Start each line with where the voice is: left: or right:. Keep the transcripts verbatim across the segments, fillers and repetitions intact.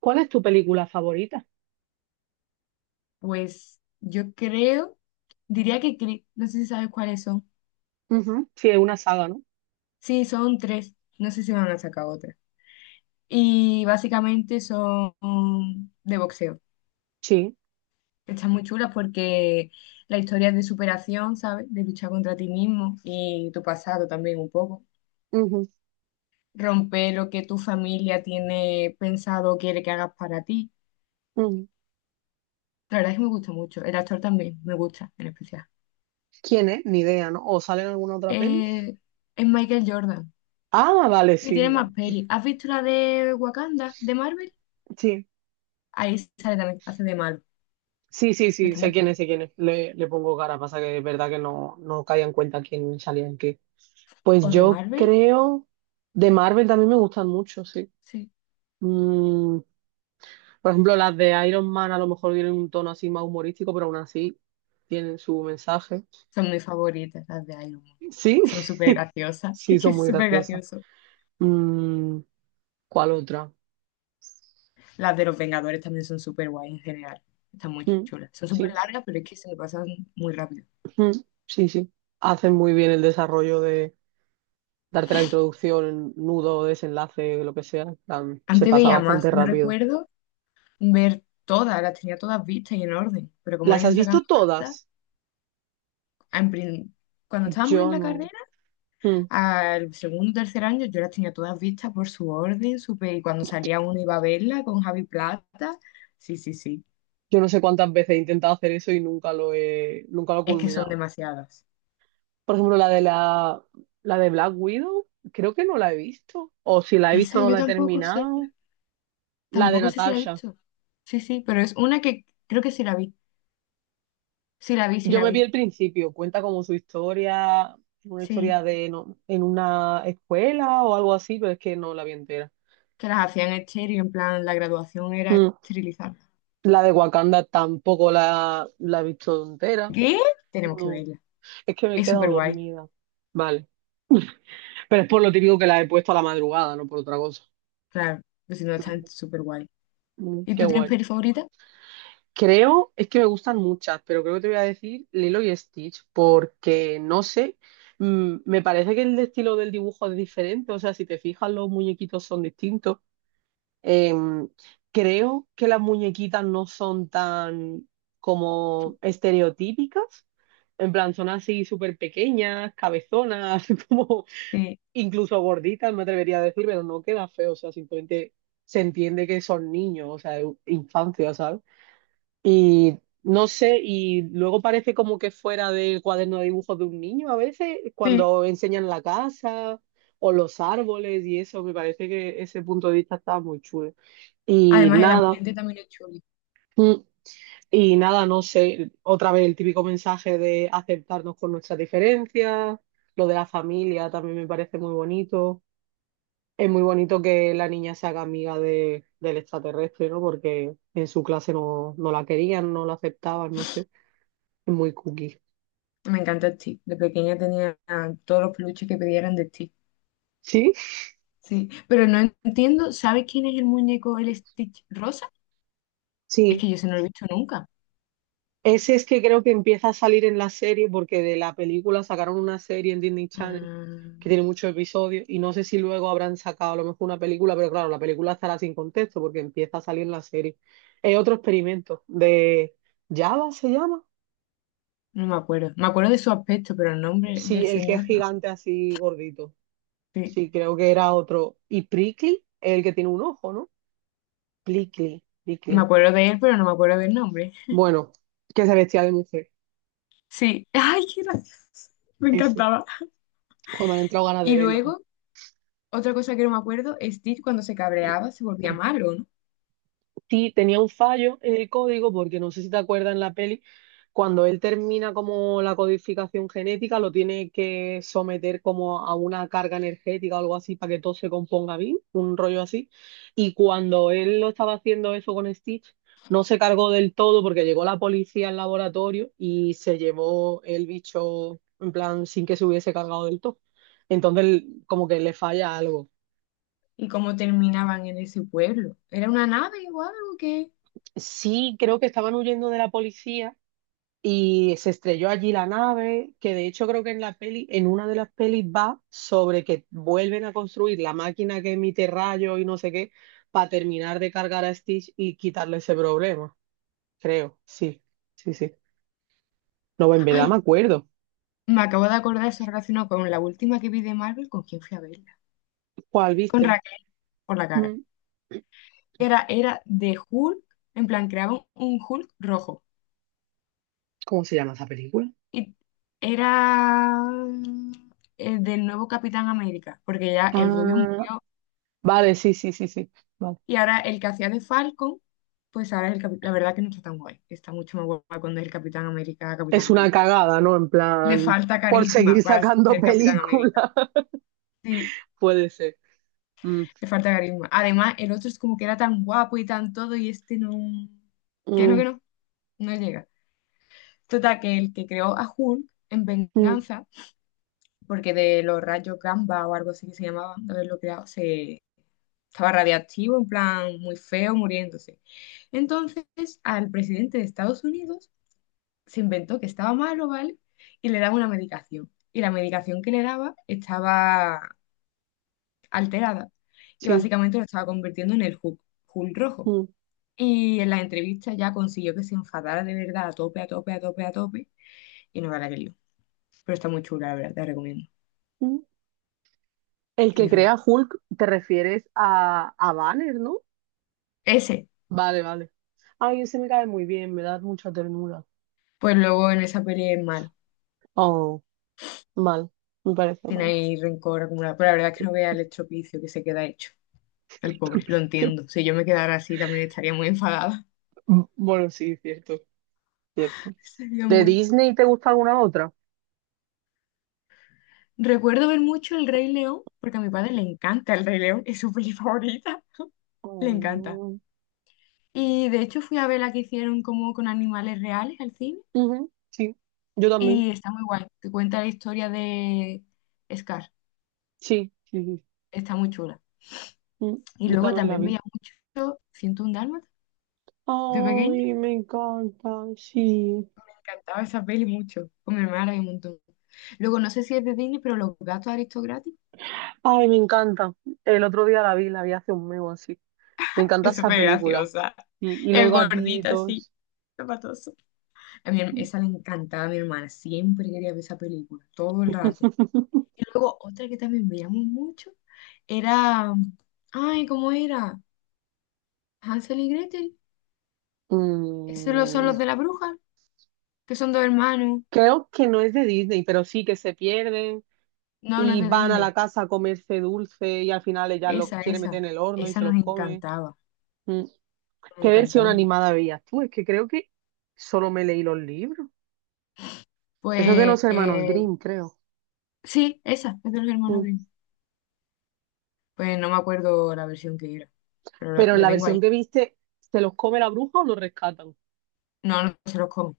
right: ¿Cuál es tu película favorita?
left: Pues yo creo, diría que cri- no sé si sabes cuáles son.
right: Ujú, sí, es una saga, ¿no?
left: Sí, son tres. No sé si van a sacar otra. Y básicamente son de boxeo.
right: Sí.
left: Están muy chulas porque la historia es de superación, ¿sabes? De luchar contra ti mismo y tu pasado también un poco.
right: Ujú,
left: Romper lo que tu familia tiene pensado o quiere que hagas para ti.
right: ujú.
left: La verdad es que me gusta mucho. El actor también me gusta, en especial.
right: ¿Quién es? Ni idea, ¿no? ¿O sale en alguna otra peli?
left: Eh, es Michael Jordan.
right: Ah, vale,
left: Y
right: sí,
left: tiene
right: vale.
left: más peli. ¿Has visto la de Wakanda, de Marvel?
right: Sí.
left: Ahí sale también, hace de Marvel,
right: Sí, sí,
left: pero
right: sí,
left: está
right: sé
left: muy
right: quién
left: chula.
right: es, sé quién es. Le, le pongo cara, pasa que es verdad que no, no caía en cuenta quién salía en qué. Pues
left: ¿O de
right: yo
left: Marvel?
right: creo, de Marvel también me gustan mucho, sí.
left: Sí.
right: Mm, por ejemplo, las de Iron Man a lo mejor tienen un tono así más humorístico, pero aún así tienen su mensaje.
left: Son mis favoritas, las de Iron Man.
right: Sí,
left: Son súper graciosas.
right: sí,
left: Es que
right: son
left: es
right: muy
left: súper
right: graciosas.
left: gracioso.
right: Mm, ¿Cuál otra?
left: Las de los Vengadores también son súper guay en general. Están muy
right: Mm,
left: chulas. Son súper
right: sí,
left: largas, pero es que se me pasan muy rápido.
right: mm, sí, sí. Hacen muy bien el desarrollo de darte la introducción, nudo, desenlace, lo que sea. En plan, se
left: Antes
right: pasa
left: veía más.
right: bastante
left: Yo
right: rápido.
left: recuerdo ver todas, las tenía todas vistas y en orden. Pero como
right: ¿Las
left: han ido
right: has visto
left: sacando tantas,
right: todas?
left: en prin- cuando estábamos en
right: Yo
left: la
right: no.
left: carrera,
right: Mm,
left: al segundo, tercer año yo las tenía todas vistas por su orden, súper, y cuando salía una iba a verla con Javi Plata. Sí, sí, sí.
right: Yo no sé cuántas veces he intentado hacer eso y nunca lo he, nunca lo he
left: Es que son
right: culminado.
left: demasiadas.
right: Por ejemplo, la de la, la de Black Widow, creo que no la he visto. O si la he visto,
left: Esa
right: no
left: yo
right: la he
left: tampoco sé,
right: terminado. La de
left: tampoco sé si la he
right: Natasha.
left: visto. Sí, sí, pero es una que creo que sí la vi. Sí la vi, sí
right: Yo
left: la
right: me vi
left: vi.
right: el principio, cuenta como su historia, una historia
left: Sí,
right: de no, en una escuela o algo así, pero es que no la vi entera.
left: que las hacían estéril, en plan, la graduación era
right: Mm.
left: esterilizar.
right: La de Wakanda tampoco la, la he visto entera.
left: ¿Qué? Tenemos que
right: No,
left: verla.
right: es que me he
left: Es
right: quedado
left: súper guay,
right: dormida. Vale, pero es por lo típico que la he puesto a la madrugada, no por otra cosa.
left: claro, pues si no está
right: Mm.
left: súper guay.
right: Mm,
left: ¿Y
right: Qué
left: tú tienes
right: guay.
left: peli favorita?
right: Creo, es que me gustan muchas, pero creo que te voy a decir Lilo y Stitch, porque no sé, mm, me parece que el estilo del dibujo es diferente, o sea, si te fijas los muñequitos son distintos. Em, Creo que las muñequitas no son tan como estereotípicas. En plan, son así súper pequeñas, cabezonas, como
left: Sí,
right: incluso gorditas, me atrevería a decir, pero no queda feo. O sea, simplemente se entiende que son niños, o sea, infancia, ¿sabes? Y no sé, y luego parece como que fuera del cuaderno de dibujos de un niño a veces,
left: sí.
right: cuando enseñan la casa o los árboles y eso, me parece que ese punto de vista está muy chulo. Y
left: Además, el
right: nada,
left: ambiente también es chulo.
right: mm, y nada, no sé, otra vez el típico mensaje de aceptarnos con nuestras diferencias, lo de la familia también me parece muy bonito. Es muy bonito que la niña se haga amiga de, del extraterrestre, ¿no? Porque en su clase no, no la querían, no la aceptaban, no sé, es muy cookie.
left: Me encanta el Stitch. De pequeña tenía ah, todos los peluches que pedían de Stitch.
right: ¿Sí?
left: Sí, pero no entiendo, ¿sabes quién es el muñeco, el Stitch rosa? Es
right: Sí.
left: que yo se no lo he visto nunca.
right: Ese es que creo que empieza a salir en la serie porque de la película sacaron una serie en Disney
left: Ah,
right: Channel que tiene muchos episodios y no sé si luego habrán sacado a lo mejor una película, pero claro, la película estará sin contexto porque empieza a salir en la serie. Es otro experimento de Java se llama.
left: no me acuerdo. Me acuerdo de su aspecto, pero el nombre
right: Sí,
left: del
right: el que es
left: señor no.
right: gigante así gordito.
left: Sí,
right: Sí, creo que era otro. Y Prickly, el que tiene un ojo, ¿no? Prickly,
left: me
right: Prickly.
left: acuerdo de él, pero no me acuerdo del nombre.
right: Bueno, que se vestía de mujer.
left: Sí, ay, qué gracioso. Me
right: Ese.
left: encantaba.
right: Joder, me han entrado ganas de
left: Y
right: verla.
left: luego, otra cosa que no me acuerdo, Stitch cuando se cabreaba se volvía malo, ¿no?
right: Sí, tenía un fallo en el código, porque no sé si te acuerdas en la peli, cuando él termina como la codificación genética, lo tiene que someter como a una carga energética o algo así para que todo se componga bien, un rollo así. Y cuando él lo estaba haciendo eso con Stitch, no se cargó del todo porque llegó la policía al laboratorio y se llevó el bicho en plan sin que se hubiese cargado del todo. Entonces, como que le falla algo.
left: Y cómo terminaban en ese pueblo. Era una nave o algo que...
right: Sí, creo que estaban huyendo de la policía y se estrelló allí la nave, que de hecho creo que en la peli, en una de las pelis va sobre que vuelven a construir la máquina que emite rayos y no sé qué, para terminar de cargar a Stitch y quitarle ese problema, creo, sí, sí, sí. No, en verdad me
left: Ay,
right: acuerdo.
left: me acabo de acordar, eso relacionado con la última que vi de Marvel, ¿con quién fui a verla?
right: ¿Cuál
left: Con
right: viste?
left: Raquel por la cara.
right: Mm.
left: Era, era de Hulk, en plan, creaban un Hulk rojo.
right: ¿Cómo se llama esa película?
left: Y era mm, el del nuevo Capitán América, porque ya el rubio
right: Ah,
left: murió.
right: vale, sí, sí, sí, sí. Vale.
left: Y ahora el que hacía de Falcon, pues ahora es el Capitán. La verdad que no está tan guay. Está mucho más guay cuando es el Capitán América, Capitán
right: Es una
left: América.
right: cagada, ¿no? En
left: Le
right: plan,
left: falta
right: por
left: carisma
right: seguir
left: para
right: sacando
left: ser Capitán
right: películas.
left: América. Sí,
right: Puede ser. Mm,
left: le falta carisma. Además, el otro es como que era tan guapo y tan todo, y este no. Que no,
right: mm,
left: que no, no llega. Total, que el que creó a Hulk en
right: mm.
left: venganza, porque de los rayos gamma o algo así que se llamaba, de haberlo creado, se estaba radiactivo, en plan muy feo, muriéndose. Entonces, al presidente de Estados Unidos se inventó que estaba malo, ¿vale? Y le daba una medicación. Y la medicación que le daba estaba alterada. Y
right: Sí.
left: básicamente lo estaba convirtiendo en el Hulk, Hulk rojo.
right: Mm,
left: Y en la entrevista ya consiguió que se enfadara de verdad a tope, a tope, a tope, a tope. Y no gana que lío. Pero está muy chula, la verdad, te la recomiendo.
right: mm. El
left: Es
right: que
left: diferente.
right: crea Hulk, te refieres a, a, Banner, ¿no?
left: Ese,
right: Vale, vale. Ay, ese me cae muy bien, me da mucha ternura.
left: pues luego en esa peli es malo.
right: Oh, mal. Me parece
left: Tiene
right: mal.
left: ahí rencor acumulado. Pero la verdad es que no vea el estropicio que se queda hecho. El pobre, lo entiendo. Si yo me quedara así también estaría muy enfadada.
right: Bueno, sí, cierto, cierto.
left: Estaría
right: ¿De
left: muy...
right: Disney te gusta alguna otra?
left: Recuerdo ver mucho El Rey León, porque a mi padre le encanta El Rey León. Es su peli favorita. Le encanta.
right: Oh,
left: Y de hecho fui a ver la que hicieron como con animales reales al cine.
right: ujú, sí, yo también.
left: Y está muy guay, te cuenta la historia de Scar,
right: Sí, sí, sí.
left: está muy chula.
right: Mm,
left: Y
right: Yo
left: luego
right: también la
left: también
right: vi.
left: veía mucho ciento uno Dálmatas de pequeña,
right: Ay, me encanta, sí.
left: me encantaba esa peli mucho, con mi hermana la vi un montón. Luego no sé si es de Disney, pero Los Gatos Aristocráticos
right: Ay, me encanta. El otro día la vi, la vi hace un mes o así. Me encanta
left: es
right: esa
left: súper
right: película.
left: graciosa,
right: Y, y los
left: es gordita así,
right: gatitos.
left: zapatoso. A mi, her- esa le encantaba a mi hermana, siempre quería ver esa película, todo el rato. Y luego otra que también veíamos mucho era, ay, ¿cómo era? Hansel y Gretel, esos lo- son
right: Mm,
left: los de la bruja, que son dos hermanos.
right: Creo que no es de Disney, pero sí que se pierden
left: No, no es
right: y
left: de
right: van a la
left: Disney.
right: casa a comerse dulce y al final ella los
left: Esa,
right: quiere
left: esa.
right: meter en el horno y
left: Esa
right: se los
left: nos
right: come.
left: encantaba.
right: Mm,
left: Nos
right: ¿Qué
left: encantaba
right: versión
left: un montón.
right: animada veías tú? Es que creo que solo me leí los libros. Eso es de
left: Pues
right: los hermanos
left: eh,
right: Grimm, creo.
left: sí, esa, es de los hermanos
right: Mm.
left: Grimm. Pues no me acuerdo la versión que era, pero la,
right: Pero en
left: la
right: la
left: tengo
right: versión
left: ahí.
right: que viste, ¿se los come la bruja o los rescatan?
left: No, no se los come.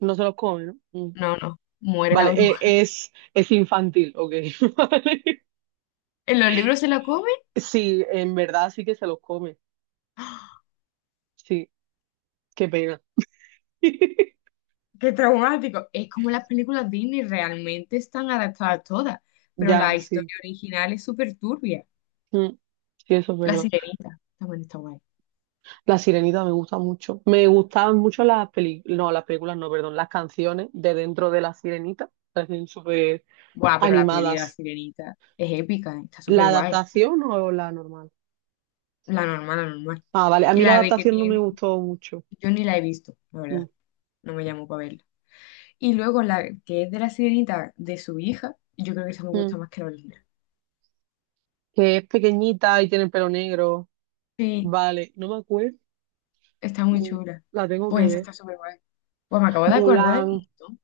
right: No se los come, ¿no? Mm.
left: No, no. Muere la
right: Vale, eh,
left: bruja.
right: es, es infantil, ok. Vale.
left: ¿En los libros se la come?
right: Sí, en verdad sí que se los come.
left: ¡Ah!
right: Sí, qué pena.
left: ¡Qué traumático! Es como las películas Disney realmente están adaptadas todas, pero
right: Ya,
left: la historia
right: sí.
left: original es súper turbia.
right: Mm. Sí, eso es
left: La
right: verdad.
left: Sirenita también está guay.
right: La Sirenita me gusta mucho. Me gustaban mucho las películas, no, las películas no, perdón, las canciones de dentro de La Sirenita. Parecen súper
left: Guau, pero la peli de la
right: animadas.
left: Sirenita es épica, ¿eh? Está
right: ¿La
left: súper guay.
right: adaptación o la normal?
left: La normal, la normal.
right: Ah, vale, a
left: Y
right: mí la
left: la B que
right: adaptación no me
left: tiene,
right: gustó mucho.
left: yo ni la he visto, la
right: Mm.
left: verdad. No me llamó para verla. Y luego la que es de la sirenita de su hija, yo creo que esa me
right: Mm.
left: gusta más que la original.
right: Que es pequeñita y tiene el pelo negro.
left: Sí,
right: Vale, no me acuerdo.
left: está muy
right: Mm,
left: chula.
right: La tengo que
left: Pues esa
right: ver.
left: está súper guay. Pues me acabo de acordar de
right: Mulan.
left: mi montón.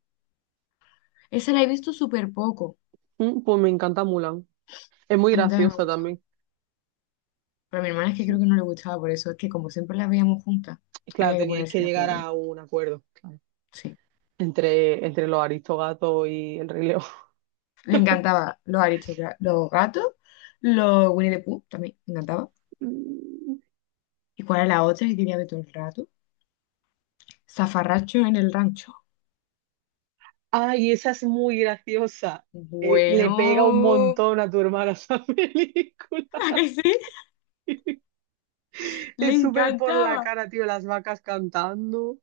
left: Esa la he visto súper poco.
right: Mm, Pues me encanta Mulan. Es muy
left: A mí también me ha
right: graciosa
left: gustado.
right: también.
left: Pero a mi hermana es que creo
right: Sí.
left: que no le gustaba, por eso es que como siempre la veíamos juntas,
right: Y claro,
left: había que
right: teníais
left: ponerse
right: que
left: de
right: llegar
left: acuerdo.
right: a un acuerdo, claro,
left: Sí.
right: entre, entre los Aristogatos y el Rey León.
left: Le encantaba los aristocratas, los gatos, los Winnie the Pooh también, le encantaba.
right: Mm.
left: ¿Y cuál era la otra que quería ver todo el rato? Zafarracho en el rancho.
right: Ay, esa es muy graciosa. Eh, le pega un
left: Bueno,
right: montón a tu hermana esa película.
left: ¿a que sí? Le
right: Es súper por la
left: encantaba.
right: cara, tío, las vacas cantando,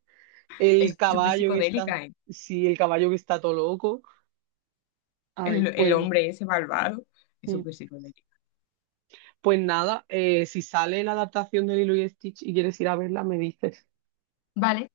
right: el
left: Es súper
right: caballo que está,
left: psicodélica, ¿eh?
right: sí, el caballo que está todo loco. Ay,
left: El, el
right: pues,
left: hombre ese malvado es
right: mm.
left: súper psicodélico.
right: Pues nada, eh, si sale la adaptación de Lilo y Stitch y quieres ir a verla, me dices.
left: Vale,